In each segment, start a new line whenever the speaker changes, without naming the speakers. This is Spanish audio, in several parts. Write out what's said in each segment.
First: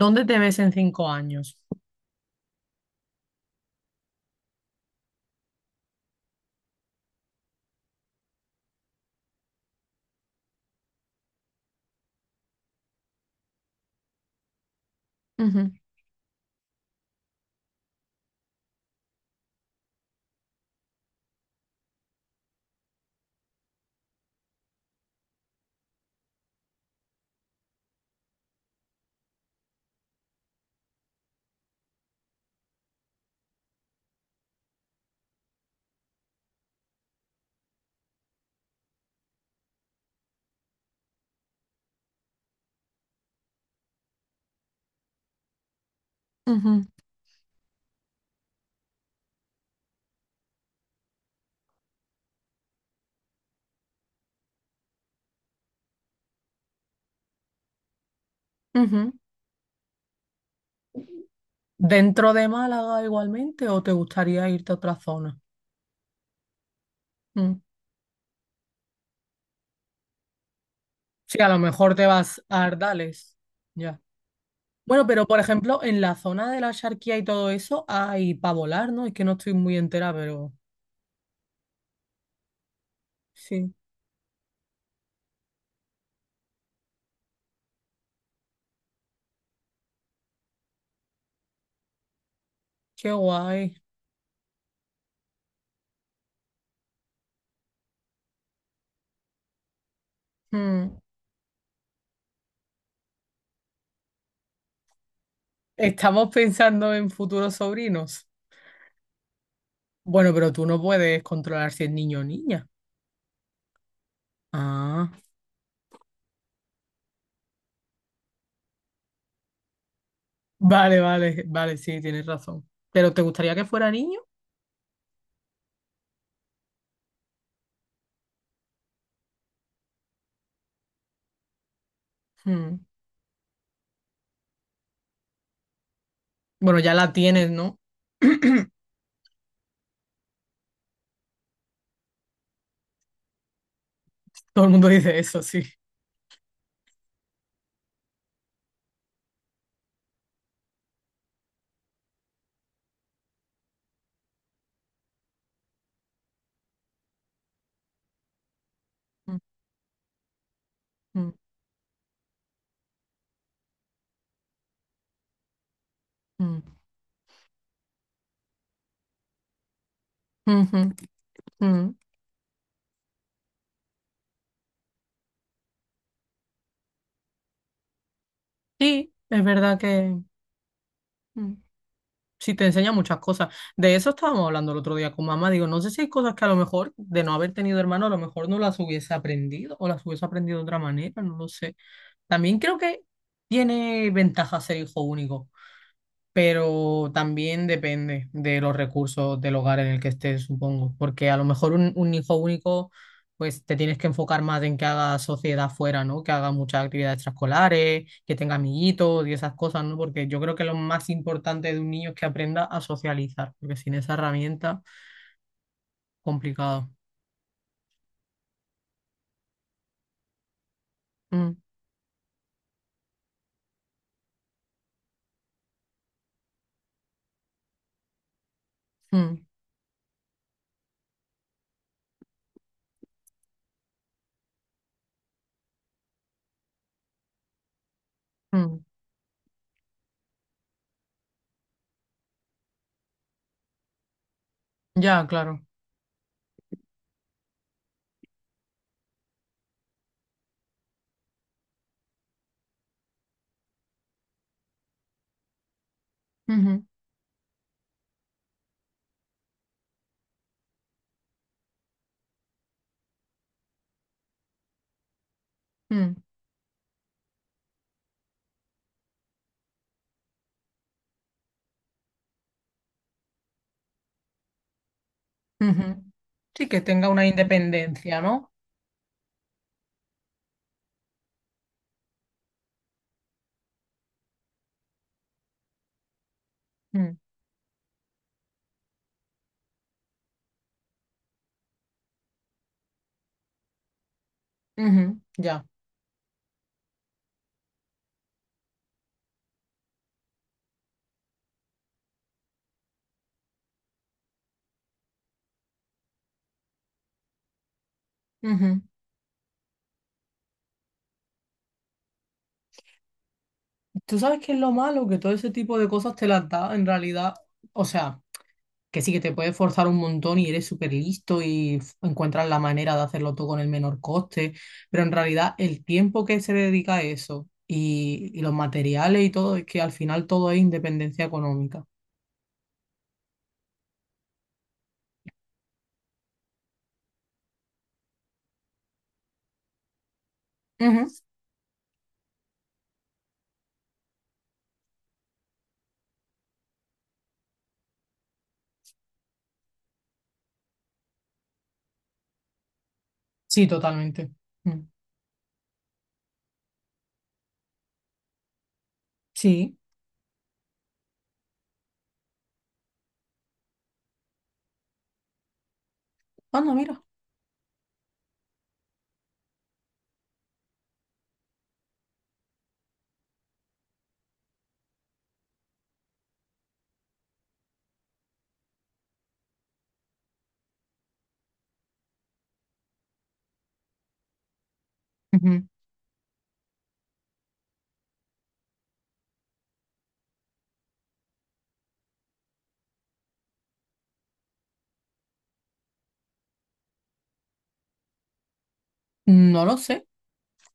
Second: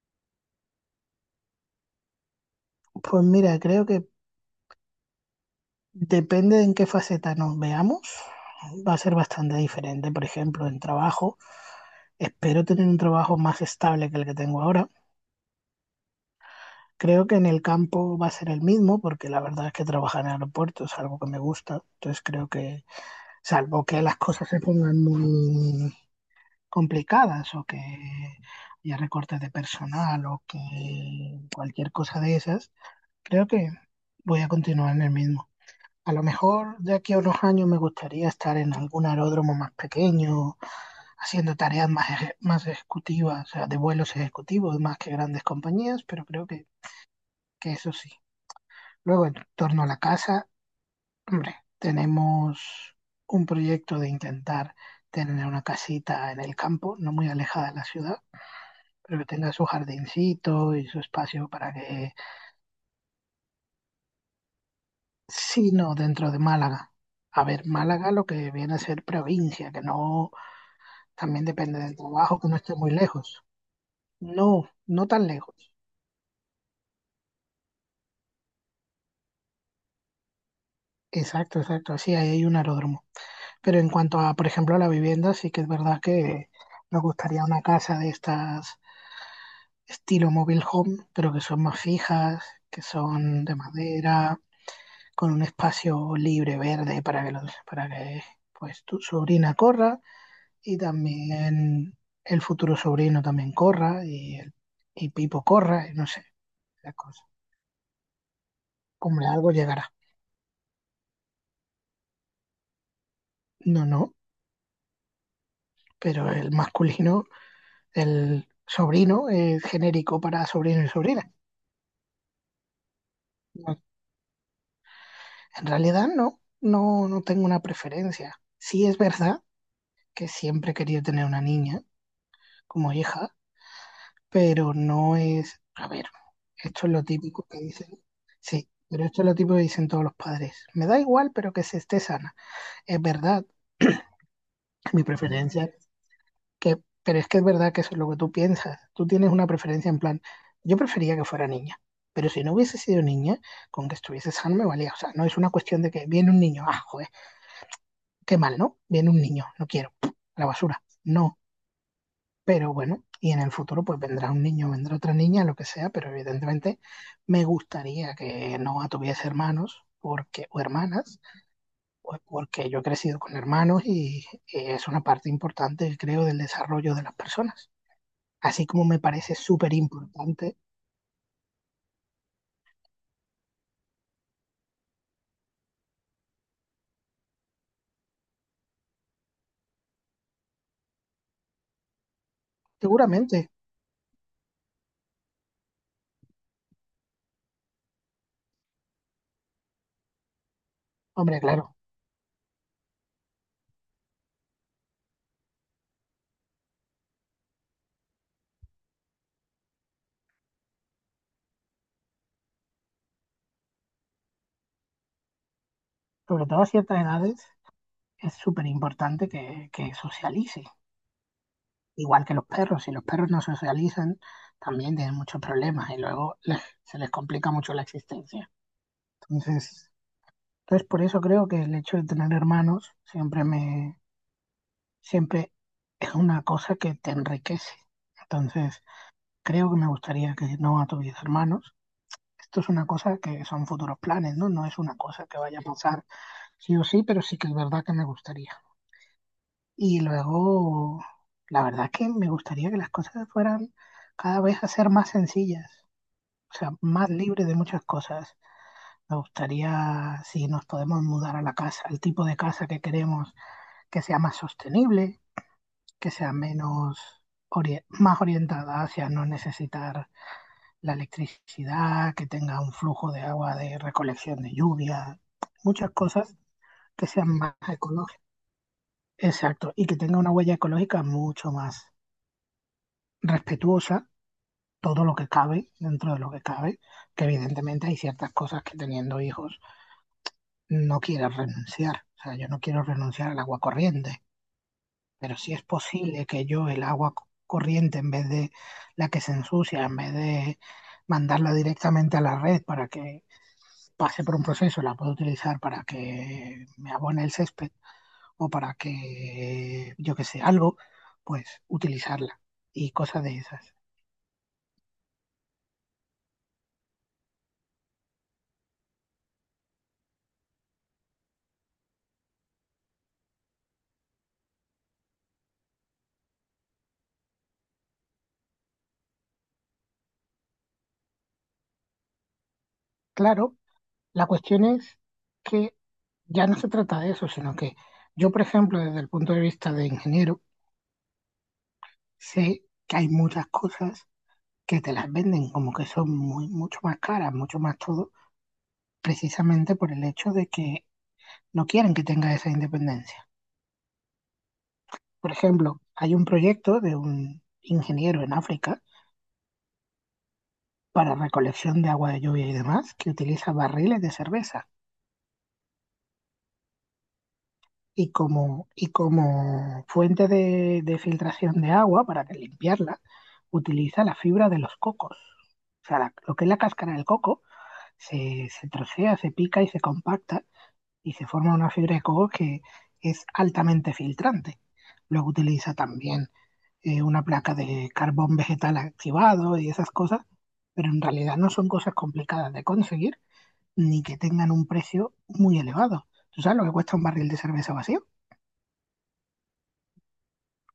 ¿Dónde te ves en 5 años?
Pues mira, creo que depende de en qué faceta nos veamos, va a ser bastante diferente. Por ejemplo, en trabajo, espero tener un trabajo más estable que el que tengo ahora.
Ujú,
Creo que en el campo va a ser el mismo, porque la verdad es que trabajar en aeropuertos es algo que me gusta. Entonces creo que, salvo que las cosas se pongan muy complicadas o que haya recortes de personal o que cualquier cosa de esas, creo que voy a continuar en el mismo. A lo mejor de aquí a unos años me gustaría estar en algún aeródromo más pequeño, haciendo tareas más ejecutivas, o sea, de vuelos ejecutivos más que grandes compañías, pero creo
ujú,
que eso sí. Luego, en torno a la casa, hombre, tenemos un proyecto de intentar tener una casita en el campo, no muy alejada de la ciudad,
ujú.
pero que tenga su jardincito y su espacio para que,
¿Dentro de Málaga igualmente o te gustaría irte a otra zona?
si no dentro de Málaga. A
Mm.
ver, Málaga lo que viene a ser provincia, que no.
Sí,
También
a lo
depende
mejor
del
te
trabajo,
vas
que no
a
esté muy
Ardales.
lejos.
Ya.
No,
Bueno,
no
pero
tan
por
lejos.
ejemplo, en la zona de la Axarquía y todo eso hay para volar, ¿no? Es que no estoy muy entera, pero
Exacto, exacto. Sí, ahí hay un aeródromo.
sí,
Pero en cuanto a, por ejemplo, a la vivienda, sí que es verdad que nos gustaría una casa de estas estilo mobile home, pero que son más fijas, que
qué
son de
guay.
madera, con un espacio libre, verde, para que pues tu sobrina corra y
Mm.
también el futuro sobrino también corra y Pipo corra y no sé,
Estamos pensando
la
en
cosa.
futuros sobrinos.
Hombre, algo llegará.
Bueno, pero tú no puedes controlar si es niño o niña.
No, no,
Ah,
pero el masculino, el sobrino es genérico para sobrino y
vale,
sobrina.
vale, vale, sí, tienes razón. ¿Pero te gustaría que
No,
fuera niño?
en realidad no, no, no tengo una preferencia. Sí es verdad que siempre quería tener una niña
Mm.
como hija, pero no es, a ver,
Bueno,
esto es
ya
lo
la
típico
tienes,
que
¿no?
dicen, sí, pero esto es lo típico que dicen todos los padres. Me da igual, pero que se esté sana. Es verdad,
Todo el mundo
mi
dice eso, sí.
preferencia que, pero es que es verdad que eso es lo que tú piensas. Tú tienes una preferencia en plan, yo prefería que fuera niña, pero si no hubiese sido niña, con que estuviese sano me valía. O sea, no es una cuestión de que viene un niño, ah, joder, qué mal, ¿no? Viene un
Mm,
niño, no quiero, a la basura,
mm,
no. Pero bueno, y en el futuro pues vendrá un niño, vendrá otra niña, lo que sea, pero
mm,
evidentemente me gustaría que no tuviese hermanos porque, o
mm, mm,
hermanas,
mm.
pues porque yo he crecido con hermanos y es una parte importante, creo, del desarrollo de las personas así como me
Sí,
parece
es
súper
verdad que
importante,
mm, sí te enseña muchas cosas. De eso estábamos hablando el otro día con mamá. Digo, no sé si hay cosas que a lo mejor de no haber tenido hermano, a lo mejor no las hubiese aprendido o las hubiese aprendido de otra manera, no lo sé. También creo que
seguramente,
tiene ventaja ser hijo único. Pero también depende de los recursos del hogar en el que estés, supongo, porque a
hombre,
lo mejor
claro,
un hijo único, pues te tienes que enfocar más en que haga sociedad fuera, ¿no? Que haga muchas actividades extraescolares, que tenga amiguitos y esas cosas, ¿no? Porque yo creo que lo más importante de un niño es que aprenda a socializar, porque sin esa herramienta,
sobre todo a
complicado.
ciertas edades, es súper importante que socialice,
Mm,
igual que los perros, si los perros no socializan, también tienen muchos problemas y luego se les complica mucho la existencia.
mm,
Entonces, entonces, por eso creo que el hecho de tener hermanos siempre es una cosa que te enriquece. Entonces,
mm.
creo que me gustaría que no tuviese hermanos. Esto es una cosa que son futuros planes, ¿no? No es una
Ya,
cosa que vaya a
claro.
pasar sí o sí, pero sí que es verdad que me gustaría. Y luego, la verdad que me gustaría que las cosas fueran cada vez a ser más sencillas, o sea,
Ujú,
más libres de muchas cosas. Me gustaría si nos podemos mudar a la casa, el tipo de casa que queremos que sea más sostenible, que
mm,
sea más orientada hacia no necesitar la electricidad, que tenga un flujo de agua de recolección de lluvia, muchas
ujú.
cosas
Sí, que
que
tenga una
sean más ecológicas.
independencia, ¿no?
Exacto, y que tenga una huella ecológica mucho más respetuosa, todo lo que cabe, dentro de lo que cabe,
Mm,
que evidentemente hay ciertas cosas que teniendo hijos no quieres renunciar. O sea, yo no quiero renunciar al agua corriente,
ujú,
pero si es
ya.
posible que yo el agua corriente, en vez de la que se ensucia, en vez de mandarla directamente a la red para que pase por un proceso, la puedo utilizar para que me abone el césped o para
Ujú.
que, yo que sé, algo, pues utilizarla y cosas de esas.
Tú sabes que es lo malo, que todo ese tipo de cosas te las da en realidad. O sea, que sí que te puedes forzar un montón y eres súper listo y encuentras la manera de hacerlo todo con el menor coste, pero en realidad el tiempo que se le dedica a eso y los materiales y todo, es que al final todo es independencia económica.
Claro, la cuestión es que ya no se trata de eso, sino que yo, por ejemplo, desde el punto de vista de ingeniero,
Ujú.
sé que hay muchas cosas que te las venden como que son muy, mucho más caras, mucho más todo, precisamente por el hecho de que no quieren que tenga esa independencia.
Sí, totalmente. Mm.
Por ejemplo, hay un proyecto de un ingeniero en África
Sí.
para recolección de agua de lluvia y demás que utiliza barriles de cerveza
Anda, mira.
y como fuente de filtración de agua para que limpiarla utiliza la fibra de los cocos. O sea, lo que es la cáscara del coco se trocea, se pica y se compacta y se forma una fibra de coco que es altamente filtrante. Luego
Ujú.
utiliza también una placa de carbón vegetal activado y esas cosas, pero en realidad no son cosas complicadas de conseguir ni que tengan un precio muy elevado. ¿Tú sabes lo que cuesta un barril de cerveza vacío?
No lo sé.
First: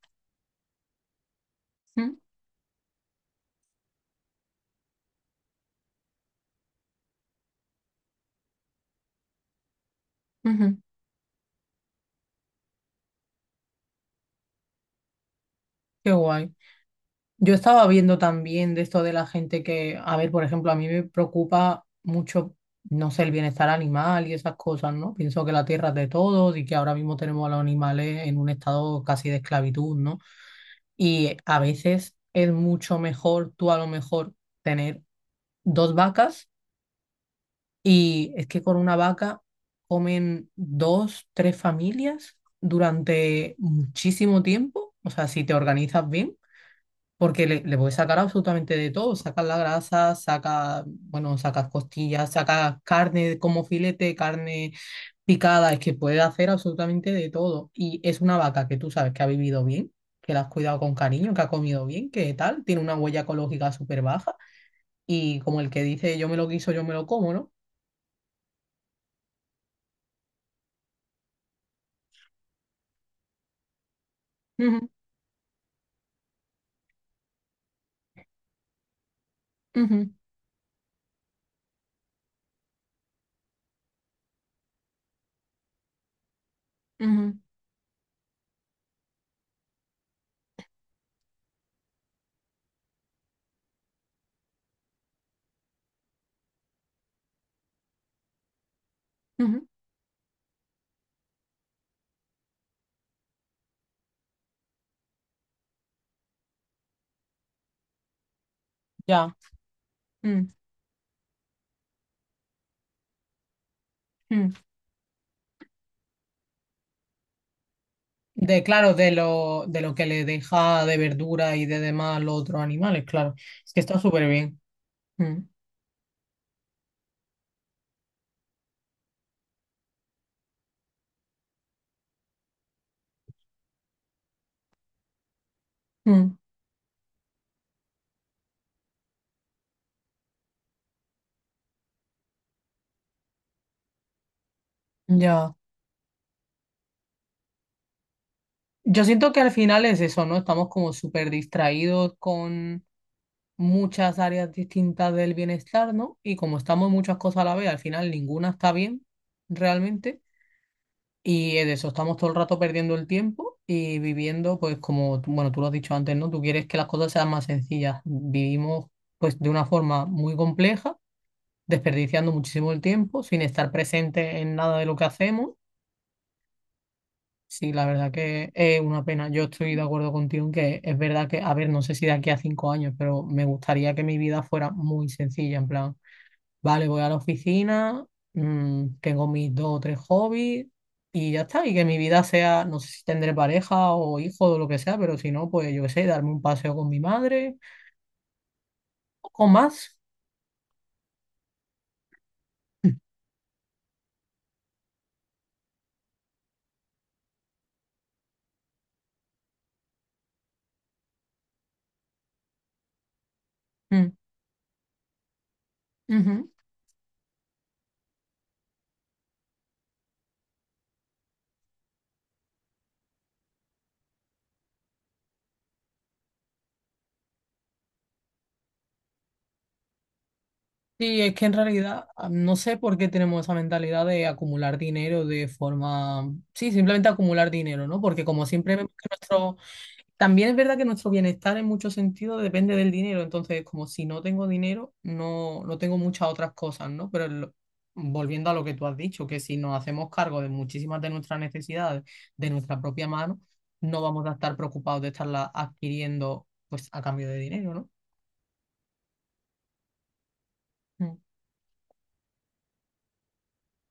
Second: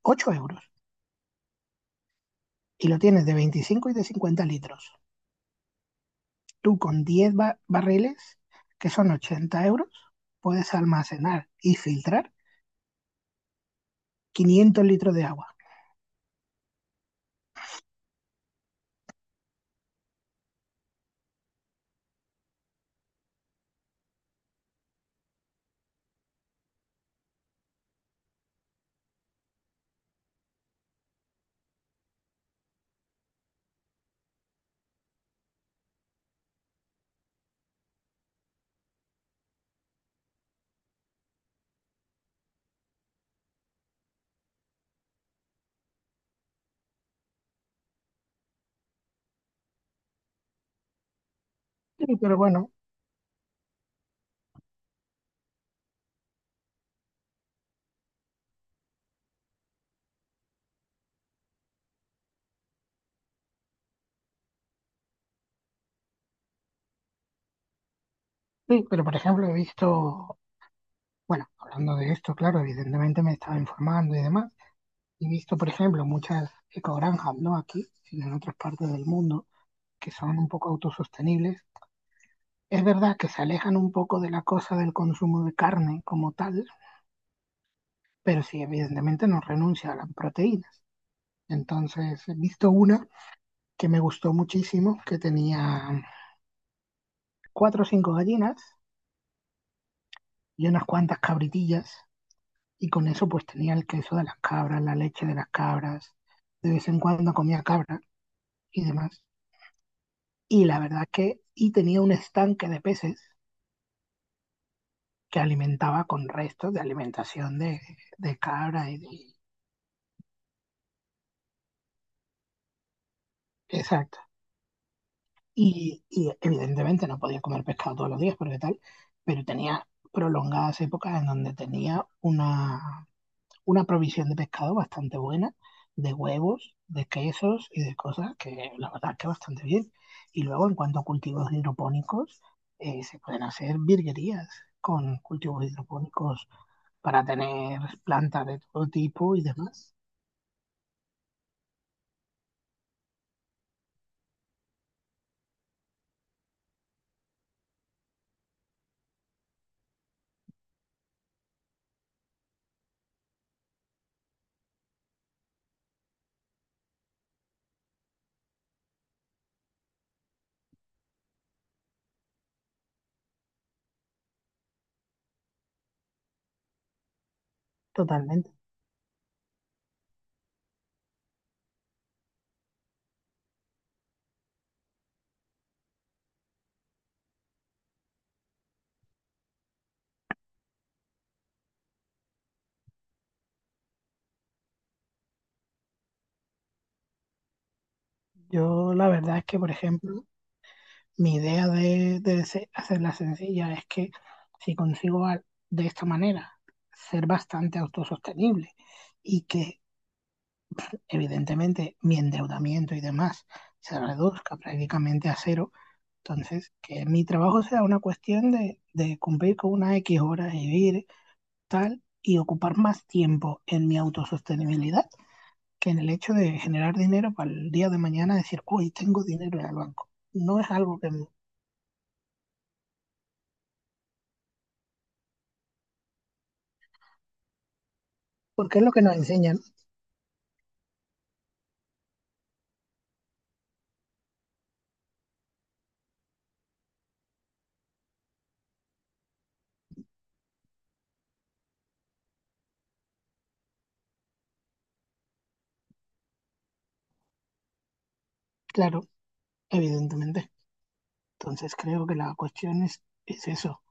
8 euros.
Mm.
Y lo tienes de 25 y de 50 litros. Tú con 10 barriles, que son 80 euros, puedes
Ujú.
almacenar y filtrar 500 litros de agua.
Qué guay. Yo estaba viendo también de esto de la gente que, a ver, por ejemplo, a mí me preocupa mucho, no sé, el bienestar animal y esas cosas, ¿no? Pienso que la tierra es de todos y que ahora mismo tenemos a los animales en un estado casi de esclavitud, ¿no? Y a veces es mucho mejor tú a lo mejor tener dos vacas, y es que con una vaca comen dos, tres familias durante muchísimo tiempo, o sea, si te organizas bien, porque le puedes sacar absolutamente de todo, sacas la grasa, bueno, sacas
Sí,
costillas,
pero bueno,
sacas carne como filete, carne picada, es que puedes hacer absolutamente de todo. Y es una vaca que tú sabes que ha vivido bien, que la has cuidado con cariño, que ha comido bien, que tal, tiene una huella ecológica súper baja. Y como el que dice, yo me lo quiso, yo me lo como, ¿no?
sí, pero por ejemplo he visto, bueno, hablando de esto, claro, evidentemente me estaba informando y demás.
Ujú,
He visto, por ejemplo, muchas ecogranjas, no aquí, sino en otras partes del mundo, que
ujú,
son un poco autosostenibles. Es verdad que se alejan un poco de la cosa del consumo de carne como tal,
ujú,
pero sí, evidentemente no renuncia a las proteínas. Entonces, he visto una que me gustó muchísimo, que tenía cuatro o cinco gallinas
ujú.
y unas cuantas cabritillas, y con eso pues tenía el queso de las cabras, la leche de las cabras, de vez en cuando comía cabra y demás.
Ya. Mm,
Y la verdad que y tenía un estanque de peces
mm.
que alimentaba con restos de alimentación de cabra
Claro,
y de...
de lo, que le deja de verdura y de demás los otros animales, claro. Es que está
Exacto.
súper bien. Mm,
Y evidentemente no podía comer pescado todos los días porque tal, pero tenía prolongadas épocas en donde tenía una provisión de pescado bastante buena, de
mm,
huevos, de quesos y de cosas que la verdad que bastante bien. Y luego en cuanto a cultivos hidropónicos, se pueden hacer virguerías con
ya.
cultivos hidropónicos para tener plantas de todo
Yo siento
tipo
que
y
al final
demás.
es eso, ¿no? Estamos como súper distraídos con muchas áreas distintas del bienestar, ¿no? Y como estamos en muchas cosas a la vez, al final ninguna está bien realmente. Y es eso, estamos todo el rato perdiendo el tiempo y viviendo, pues como, bueno, tú lo has dicho antes, ¿no? Tú quieres que las cosas sean más sencillas. Vivimos, pues, de una forma muy compleja, desperdiciando muchísimo el tiempo, sin estar presente en nada de lo que hacemos. Sí, la verdad
Totalmente.
que es una pena. Yo estoy de acuerdo contigo en que es verdad que, a ver, no sé si de aquí a 5 años, pero me gustaría que mi vida fuera muy sencilla, en plan, vale, voy a la oficina, tengo mis dos o tres hobbies y ya está, y que mi vida sea, no sé si tendré pareja o hijo o lo que sea, pero si no, pues yo qué sé, darme un paseo con mi madre
Yo la
o
verdad es
con
que, por
más.
ejemplo, mi idea de hacerla sencilla es que si consigo de esta manera ser bastante autosostenible y que evidentemente mi endeudamiento y demás se reduzca prácticamente a cero,
Mm, ujú.
entonces que mi trabajo sea una cuestión de cumplir con unas X horas y vivir tal y ocupar más tiempo en mi autosostenibilidad que en el hecho de generar dinero para el día de mañana decir, hoy tengo dinero en el banco. No es algo que...
Sí,
no.
es que en realidad, ah, no sé por qué tenemos esa mentalidad de acumular dinero, de forma, sí, simplemente acumular dinero, ¿no? Porque como siempre
Porque es
vemos
lo que
que
nos
nuestro,
enseñan,
también es verdad que nuestro bienestar en muchos sentidos depende del dinero, entonces como si no tengo dinero, no, no tengo muchas otras cosas, ¿no? Pero volviendo a lo que tú has dicho, que si nos hacemos cargo de muchísimas de nuestras necesidades de nuestra propia mano, no vamos a estar preocupados de estarlas adquiriendo, pues, a cambio de dinero,
claro, evidentemente.
¿no? Mm.
Entonces creo que la cuestión es eso,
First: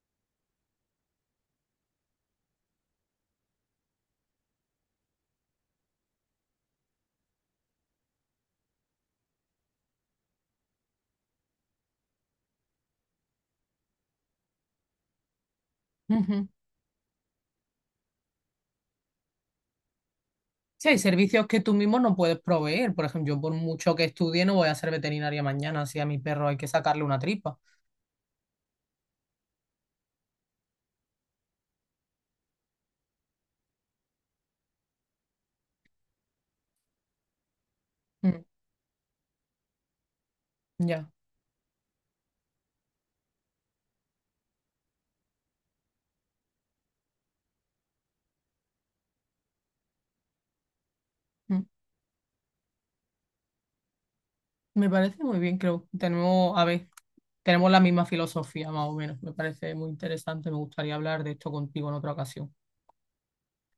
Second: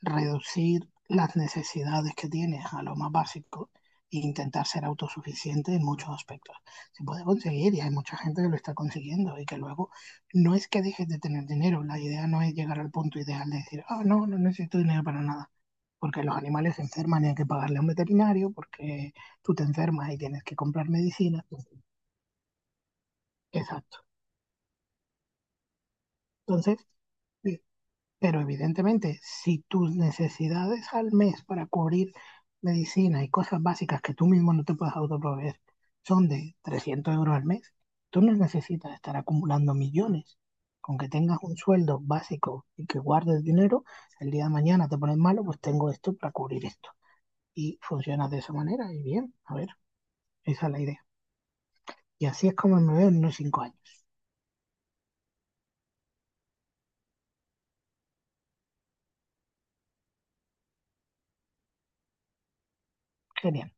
reducir las necesidades que tienes a lo más básico e intentar ser autosuficiente en muchos aspectos. Se puede conseguir y hay mucha gente que lo está consiguiendo y que luego no es que dejes de tener dinero, la idea no es llegar al punto ideal de decir, ah, oh, no, no necesito dinero para nada, porque los animales se enferman y hay que pagarle a un veterinario, porque tú te enfermas y tienes que
Sí,
comprar
hay
medicina.
servicios que tú mismo no puedes proveer. Por ejemplo, yo por mucho que
Exacto.
estudie no voy a ser veterinaria mañana si a mi perro hay que
Entonces.
sacarle una tripa.
Pero evidentemente, si tus necesidades al mes para cubrir medicina y cosas básicas que tú mismo no te puedes autoproveer son de 300 euros al mes, tú no
Mm,
necesitas estar acumulando millones. Con
ya.
que tengas un sueldo básico y que guardes dinero, el día de mañana te pones malo, pues tengo esto para cubrir esto. Y funciona de esa manera y bien, a ver, esa es la idea.
Mm.
Y así es como me veo en unos 5 años.
Me parece muy bien, creo. A ver, tenemos la misma filosofía, más o menos. Me parece muy interesante. Me gustaría hablar de esto contigo en otra ocasión.
Genial.